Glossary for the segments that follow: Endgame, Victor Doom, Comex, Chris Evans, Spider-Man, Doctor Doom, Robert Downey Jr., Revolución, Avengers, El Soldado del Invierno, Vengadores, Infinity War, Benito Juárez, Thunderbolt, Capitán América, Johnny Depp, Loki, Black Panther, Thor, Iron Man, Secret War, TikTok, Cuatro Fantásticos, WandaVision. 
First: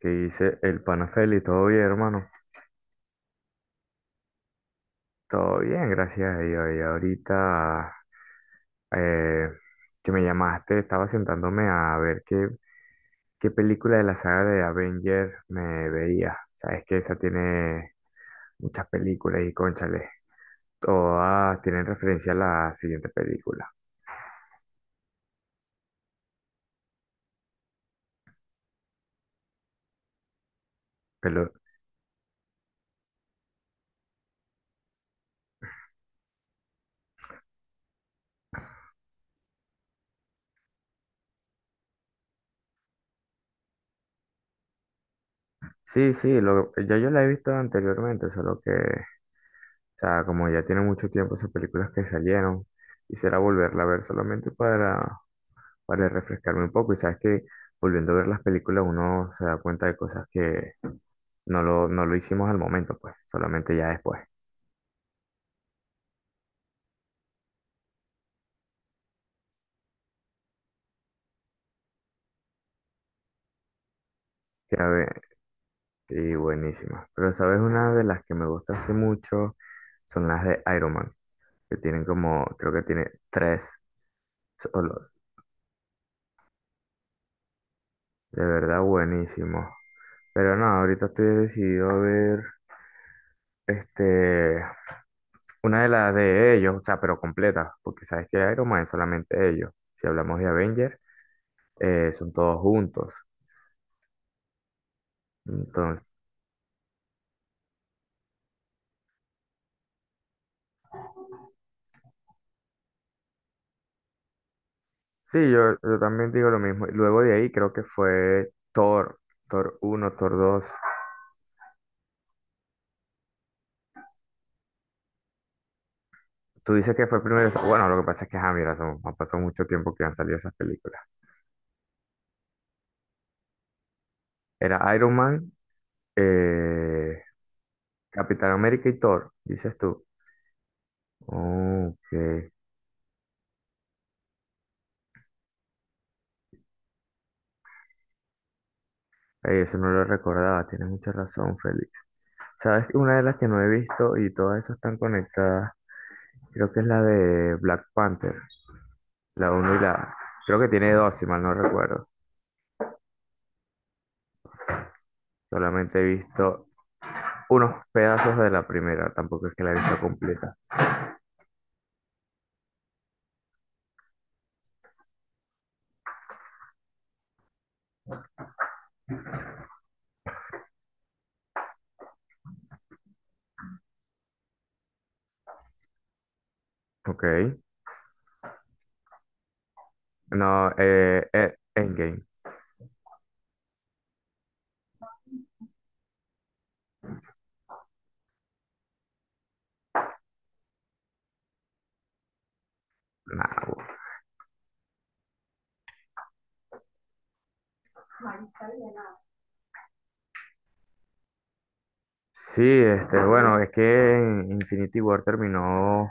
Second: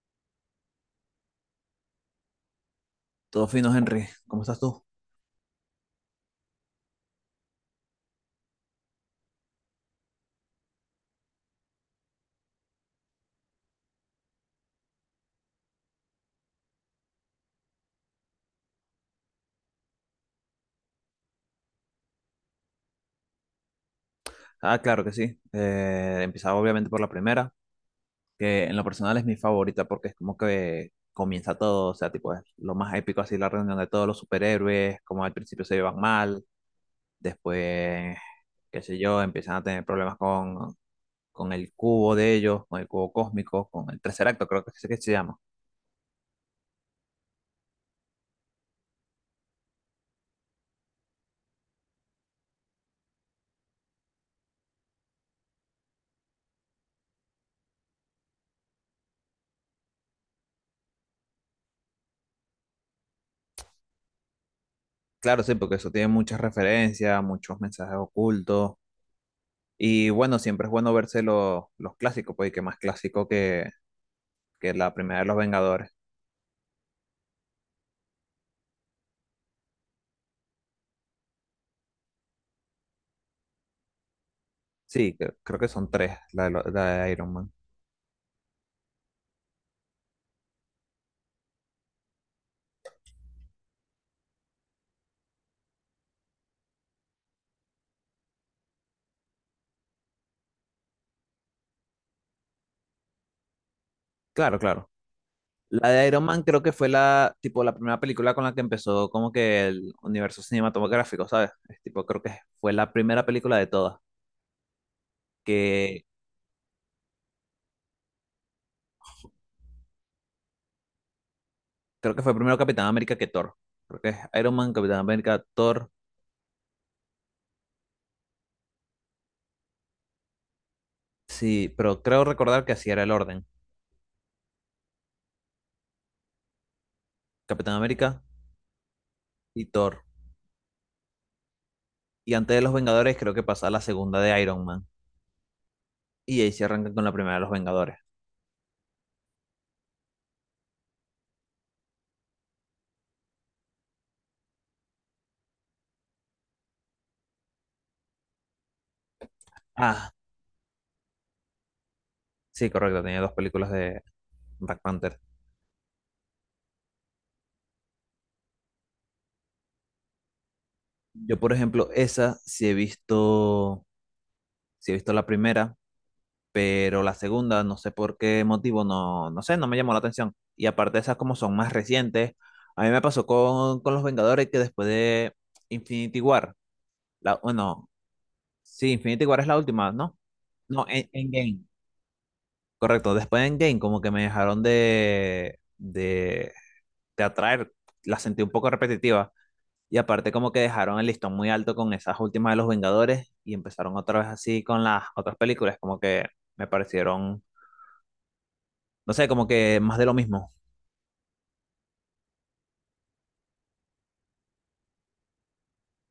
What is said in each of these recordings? ¿Qué dice el pana Feli? ¿Todo bien, hermano? Todo fino, Henry. ¿Cómo estás tú? Todo bien, gracias a Dios. Y ahorita eh, que me llamaste, estaba sentándome a ver qué película de la saga de Avenger me veía. Sabes que esa tiene muchas películas y cónchale, todas tienen referencia a la siguiente película. Ah, claro que sí. Empezaba obviamente por la primera, que en lo personal es mi favorita porque es como que Pero comienza todo, o sea, tipo, es lo más épico así, la reunión de todos los superhéroes, como al principio se llevan mal, después, qué sé yo, empiezan a tener problemas con el cubo de ellos, con el cubo cósmico, con el tercer acto, creo que es que se llama. Ya yo la he visto anteriormente, solo que, o sea, como ya tiene mucho tiempo esas películas que salieron, quisiera volverla a ver solamente para refrescarme un poco. Y sabes que volviendo a ver las películas uno se da cuenta de cosas que no lo hicimos al momento, pues, solamente ya después. Claro, sí, porque eso tiene muchas referencias, muchos mensajes ocultos. Y bueno, siempre es bueno verse los clásicos, porque qué más clásico que Ya la primera de ve- los Vengadores. Y buenísima. Pero sabes, una de las que me gusta hace mucho son las de Iron Man, que tienen como, creo que tiene tres solos. Sí, creo que son tres, la de la de Iron Man. De verdad, buenísimo. Pero no, ahorita estoy decidido a ver. Este, una de las de ellos, o sea, pero completa, porque sabes que Iron Man es solamente ellos. Si hablamos de Avengers, son todos juntos. Claro, claro. La Entonces, de Iron Man creo que fue tipo, la primera película con la que empezó como que el universo cinematográfico, ¿sabes? Es tipo, creo que fue la primera película de todas, sí, yo que también digo lo mismo. Y luego de ahí creo que fue Thor, Thor uno, Thor dos. creo que fue primero Capitán América que Thor. Creo que es Iron Man, Capitán América, Thor. Tú dices que fue primero, bueno, lo que pasa es que, ah, mira, ha pasado mucho tiempo que han salido esas películas. Sí, pero creo recordar que así era el orden. Era Iron Man, eh, Capitán América Capitán América y Thor, y dices Thor. tú. Oh, Y ok. antes de los Vengadores creo que pasa la segunda de Iron Man. Y ahí se arrancan con la primera de los Vengadores. Eso no lo recordaba, tienes mucha razón, Félix. ¿Sabes? Una de las que no he visto y todas esas están conectadas, creo que es la de Black Panther, la uno y Ah, la... Creo que tiene dos, si mal no recuerdo. sí, correcto, tenía dos películas de Black Panther. Solamente he visto unos pedazos de la primera, tampoco es que la he visto completa. Yo, por ejemplo, esa sí he visto la primera, pero la segunda, no sé por qué motivo, no, no sé, no me llamó la atención. Y aparte esas como son más recientes, a mí me pasó con Los Vengadores que después de Infinity War, Ok. Bueno, sí, Infinity War es la última, ¿no? No, No, Endgame, Endgame. correcto. Después de Endgame como que me dejaron de atraer, la sentí un poco repetitiva. Y aparte como que dejaron el listón muy alto con esas últimas de los Vengadores y Nah, uf. empezaron otra vez así con las otras películas, como que me parecieron, no sé, como que más de lo mismo. Sí, este, bueno, es que en Infinity War terminó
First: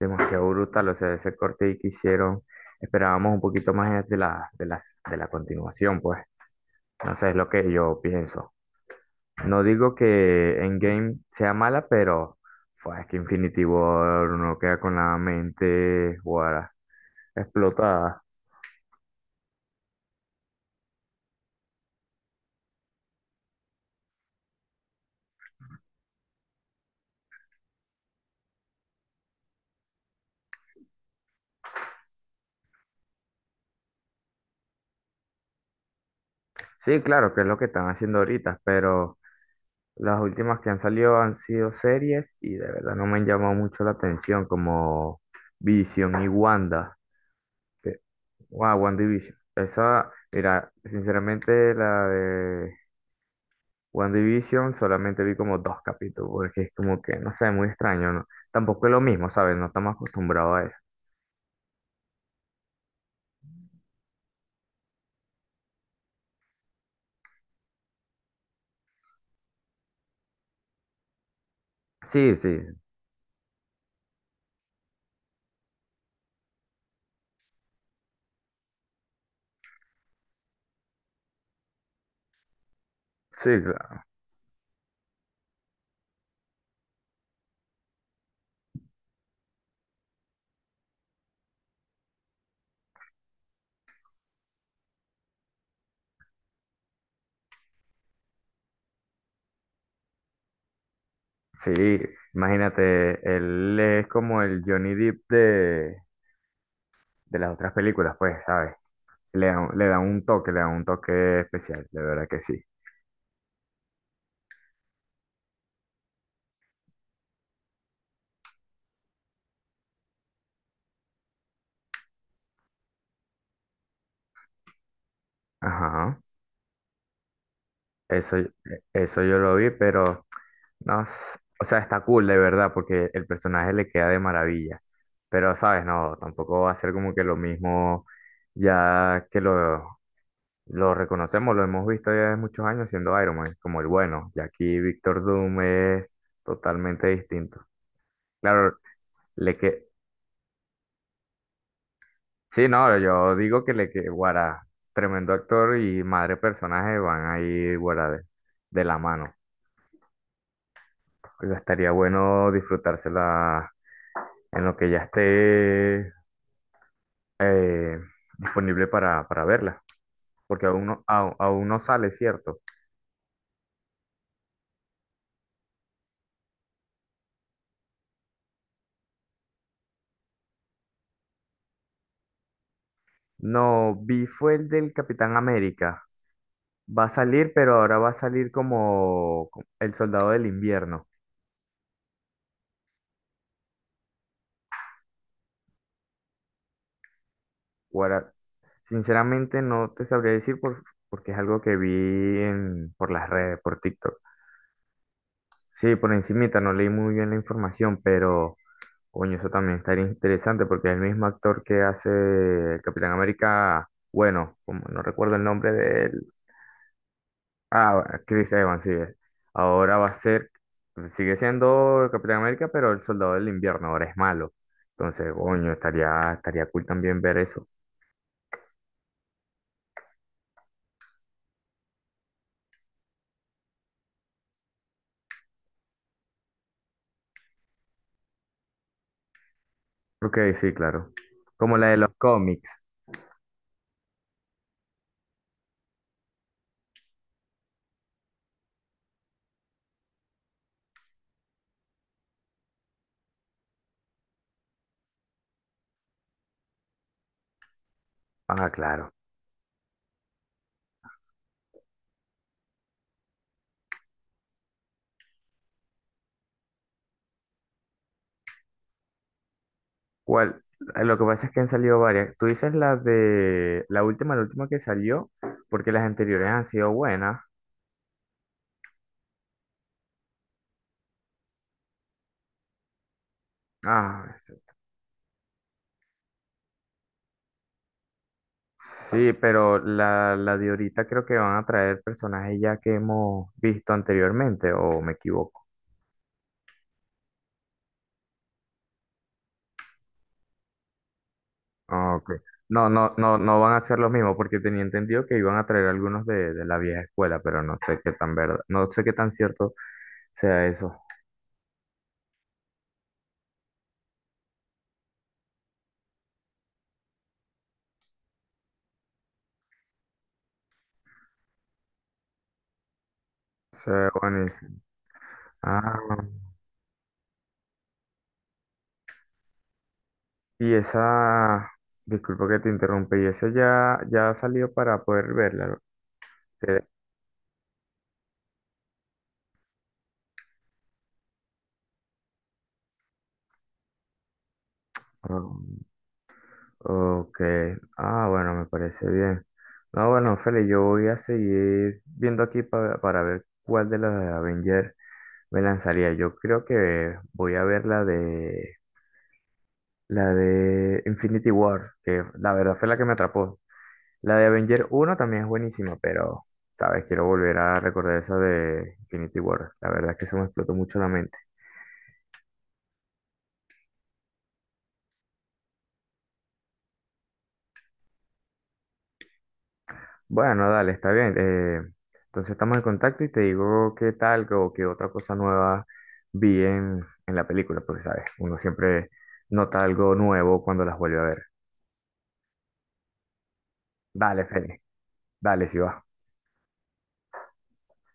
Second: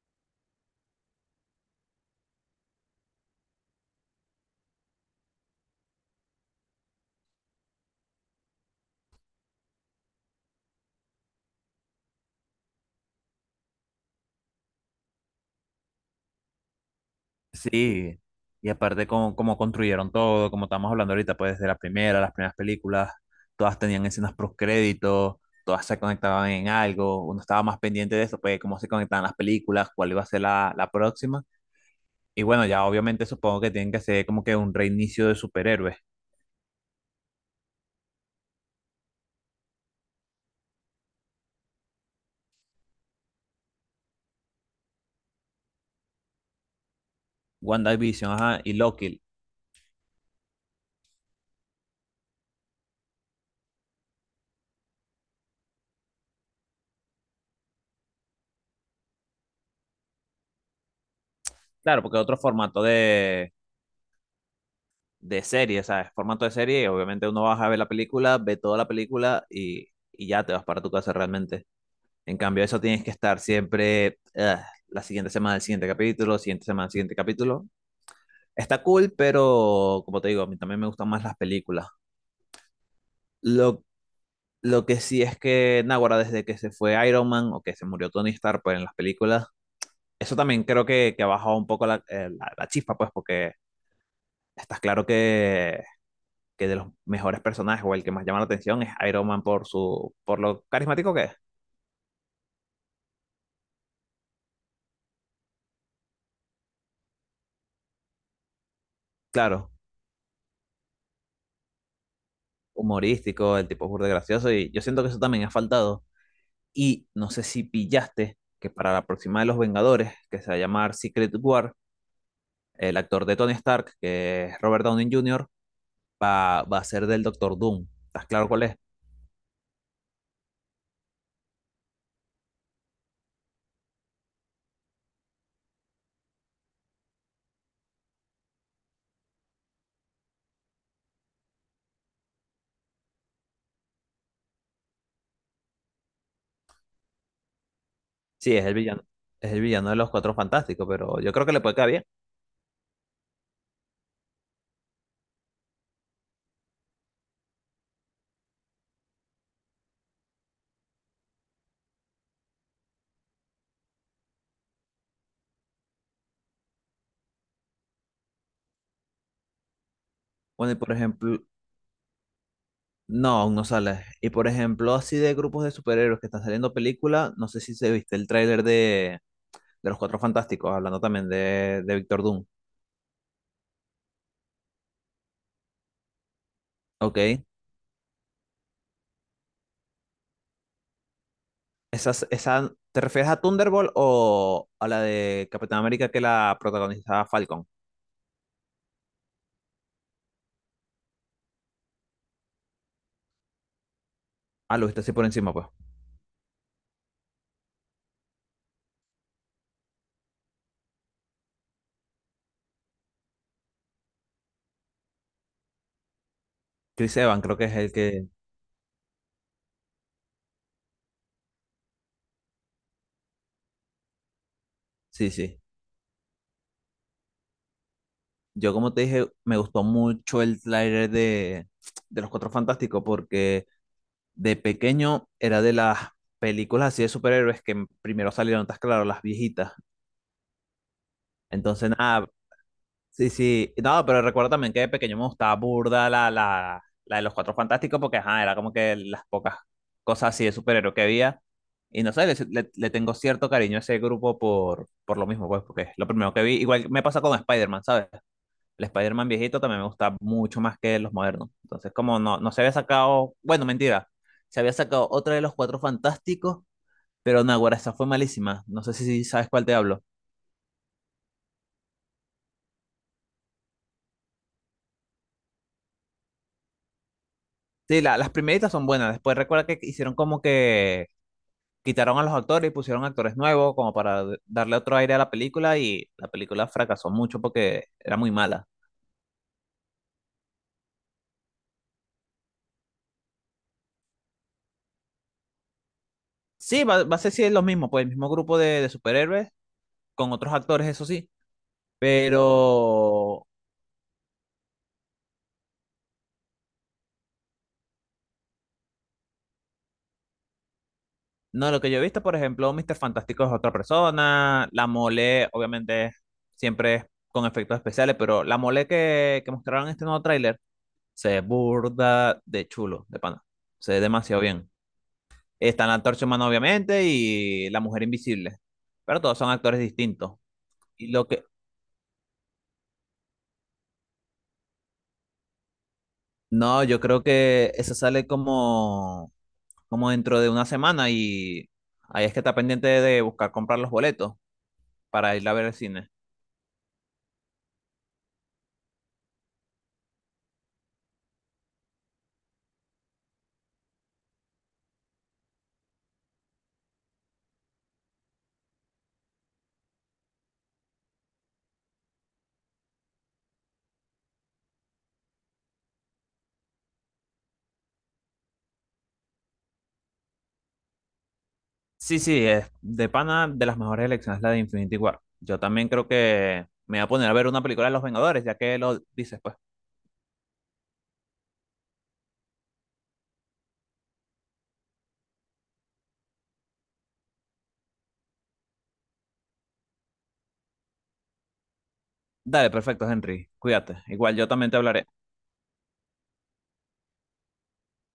demasiado brutal, o sea, ese corte ahí que hicieron, esperábamos un poquito más de la continuación, pues. No sé, es lo que yo pienso. No digo que Endgame sea mala, pero es que Infinity War uno queda con la mente guara, Sí, explotada. y aparte como, como construyeron todo, como estamos hablando ahorita, pues desde la primera, las primeras películas, todas tenían escenas postcréditos, todas se conectaban en algo, uno estaba más pendiente de eso, pues cómo se conectaban las películas, cuál iba a ser la próxima. Y bueno, ya obviamente supongo que tienen que hacer como que un reinicio de superhéroes. Sí, claro, que es lo que están haciendo ahorita, pero las últimas que han salido han sido series y de verdad no me han llamado mucho la atención, como Vision y Wanda. que- WandaVision, ajá, y Wow, Loki. WandaVision. Esa, mira, sinceramente la de WandaVision solamente vi como dos capítulos, porque es como que, no sé, muy extraño, ¿no? Tampoco es lo mismo, ¿sabes? No estamos acostumbrados a eso. Claro, porque otro formato de serie, ¿sabes? Formato de serie, obviamente uno vas a ver la película, ve toda la película y ya te vas para tu casa realmente. Sí, En sí, cambio, eso tienes que estar siempre ugh, la siguiente semana, el siguiente capítulo, siguiente semana, el siguiente capítulo. Está cool, pero como te digo, a mí también me gustan más las películas. sí, Lo, claro. lo que sí es que, Naguará, desde que se fue Iron Man o que se murió Tony Stark pues, en las películas, eso también creo que ha bajado un poco la chispa, pues, porque estás claro que de los mejores personajes o el que más llama la atención es Iron Man por su, por lo carismático que es. Sí, imagínate, él es como el Johnny Depp de las otras películas, pues, ¿sabes? Le da, Claro, le da un toque, le da un toque especial, de verdad que sí. humorístico, el tipo es burda de gracioso y yo siento que eso también ha faltado. Y no sé si pillaste que para la próxima de los Vengadores, que se va a llamar Secret War, el actor de Tony Stark, que es Robert Downey Jr., Ajá. Va a ser del Doctor Doom. ¿Estás Eso, claro cuál es? eso yo lo vi, pero no, s- o sea, está cool de verdad, porque el personaje le queda de maravilla. Pero, ¿sabes? No, tampoco va a ser como que lo mismo ya que lo reconocemos, lo hemos visto ya de muchos años siendo Iron Man, como el bueno. Y aquí Victor Doom es totalmente distinto. Sí, es el Claro, villano. Es le, el que, villano de los Cuatro Fantásticos, pero yo creo que le puede quedar bien. sí, no, yo digo que le que guara, tremendo actor y madre personaje van a ir guara de la mano. Y estaría bueno disfrutársela en lo que ya esté eh, disponible para verla, porque Bueno, y por ejemplo, aún no sale, ¿cierto? no, aún no sale. Y por ejemplo, así de grupos de superhéroes que están saliendo películas, no sé si se viste el tráiler de Los Cuatro Fantásticos, hablando también de Doctor Doom. No, vi fue el del Capitán América. Va a Ok. salir, pero ahora va a salir como El Soldado del Invierno. Esa, ¿te refieres a Thunderbolt o a la de Capitán América que la protagoniza Falcon? Sinceramente no te sabría decir porque es algo que vi por las redes, por TikTok. Ah, lo viste así por encima, pues. Sí, por encimita, no leí muy bien la información, pero coño, eso también estaría interesante porque el mismo actor que hace el Capitán América, bueno, como no recuerdo el nombre de él, Chris Evans creo que es el ah, que... Chris Evans, sí, es. Ahora va a ser, sigue siendo el Capitán América, pero el Soldado del Invierno ahora es malo. Sí, Entonces, sí. coño, estaría cool también ver eso. Yo como te dije, me gustó mucho el tráiler de Los Cuatro Fantásticos porque de pequeño era de las películas así de superhéroes que primero salieron, estás claro, las viejitas. Ok, sí, claro. Como la Entonces, de los nada, cómics. sí, sí. No, pero recuerdo también que de pequeño me gustaba burda la de los Cuatro Fantásticos porque, ajá, era como que las pocas cosas así de superhéroes que había. Y no sé, le tengo cierto cariño a ese grupo por lo mismo, pues, porque es lo primero que vi. Igual me pasa con Spider-Man, ¿sabes? Ah, El claro. Spider-Man viejito también me gusta mucho más que los modernos. Entonces, como no, no se había sacado, bueno, mentira, se había sacado otra de los Cuatro Fantásticos pero no, güera, esa fue malísima. No sé si sabes cuál te hablo. ¿Cuál? Lo que pasa es que han salido varias. Tú dices la de la última que salió, porque las anteriores han sido buenas. Sí, las primeritas son buenas. Después recuerda que hicieron como que quitaron a los actores y pusieron actores nuevos como para Ah, darle otro aire a la película y la película fracasó mucho porque era muy mala. sí, pero la de ahorita creo que van a traer personajes ya que hemos visto anteriormente, o me equivoco. Sí, va a ser sí, lo mismo, pues el mismo grupo de superhéroes con otros actores, eso sí. Ah, ok. No, no, no, Pero no van a ser los mismos, porque tenía entendido que iban a traer algunos de la vieja escuela, pero no sé qué tan verdad, no sé qué tan cierto sea eso. no, lo que yo he visto, por ejemplo, Mr. Fantástico es otra persona, la mole, obviamente, siempre es con efectos especiales, pero la mole que mostraron en este nuevo tráiler se ve burda de chulo, de pana. Se ve Sea demasiado bien. buenísimo. Está la Ah. antorcha humana, obviamente, y la mujer invisible. Pero todos son actores distintos. Y Y lo que. esa, disculpa que te interrumpe, y esa ya, ya salió para poder verla. No, que- yo creo que eso sale como, como dentro de una semana y ahí es que está pendiente de buscar comprar los boletos para ir ah, a ver el cine. ok, ah, bueno, me parece bien. No, bueno, Feli, yo voy a seguir viendo aquí para ver cuál de las de Avenger me lanzaría. Yo creo que voy a ver la de Infinity War, que la verdad fue la que me atrapó. La de Avenger uno también es buenísima, pero, ¿sabes? Quiero volver a recordar esa de Infinity War. La verdad es que eso me explotó mucho la mente. Sí, sí, es de pana de las mejores elecciones la de Infinity War. Yo también creo que me voy a poner a ver una película de Los Vengadores, ya que lo dices, pues. Bueno, dale, está bien. Entonces estamos en contacto y te digo qué tal o qué otra cosa nueva vi en la película, porque, ¿sabes? Uno siempre nota algo nuevo cuando las vuelve a ver. Dale, perfecto, Henry. Cuídate. Igual Dale, yo también te Feli. hablaré. Dale, si va.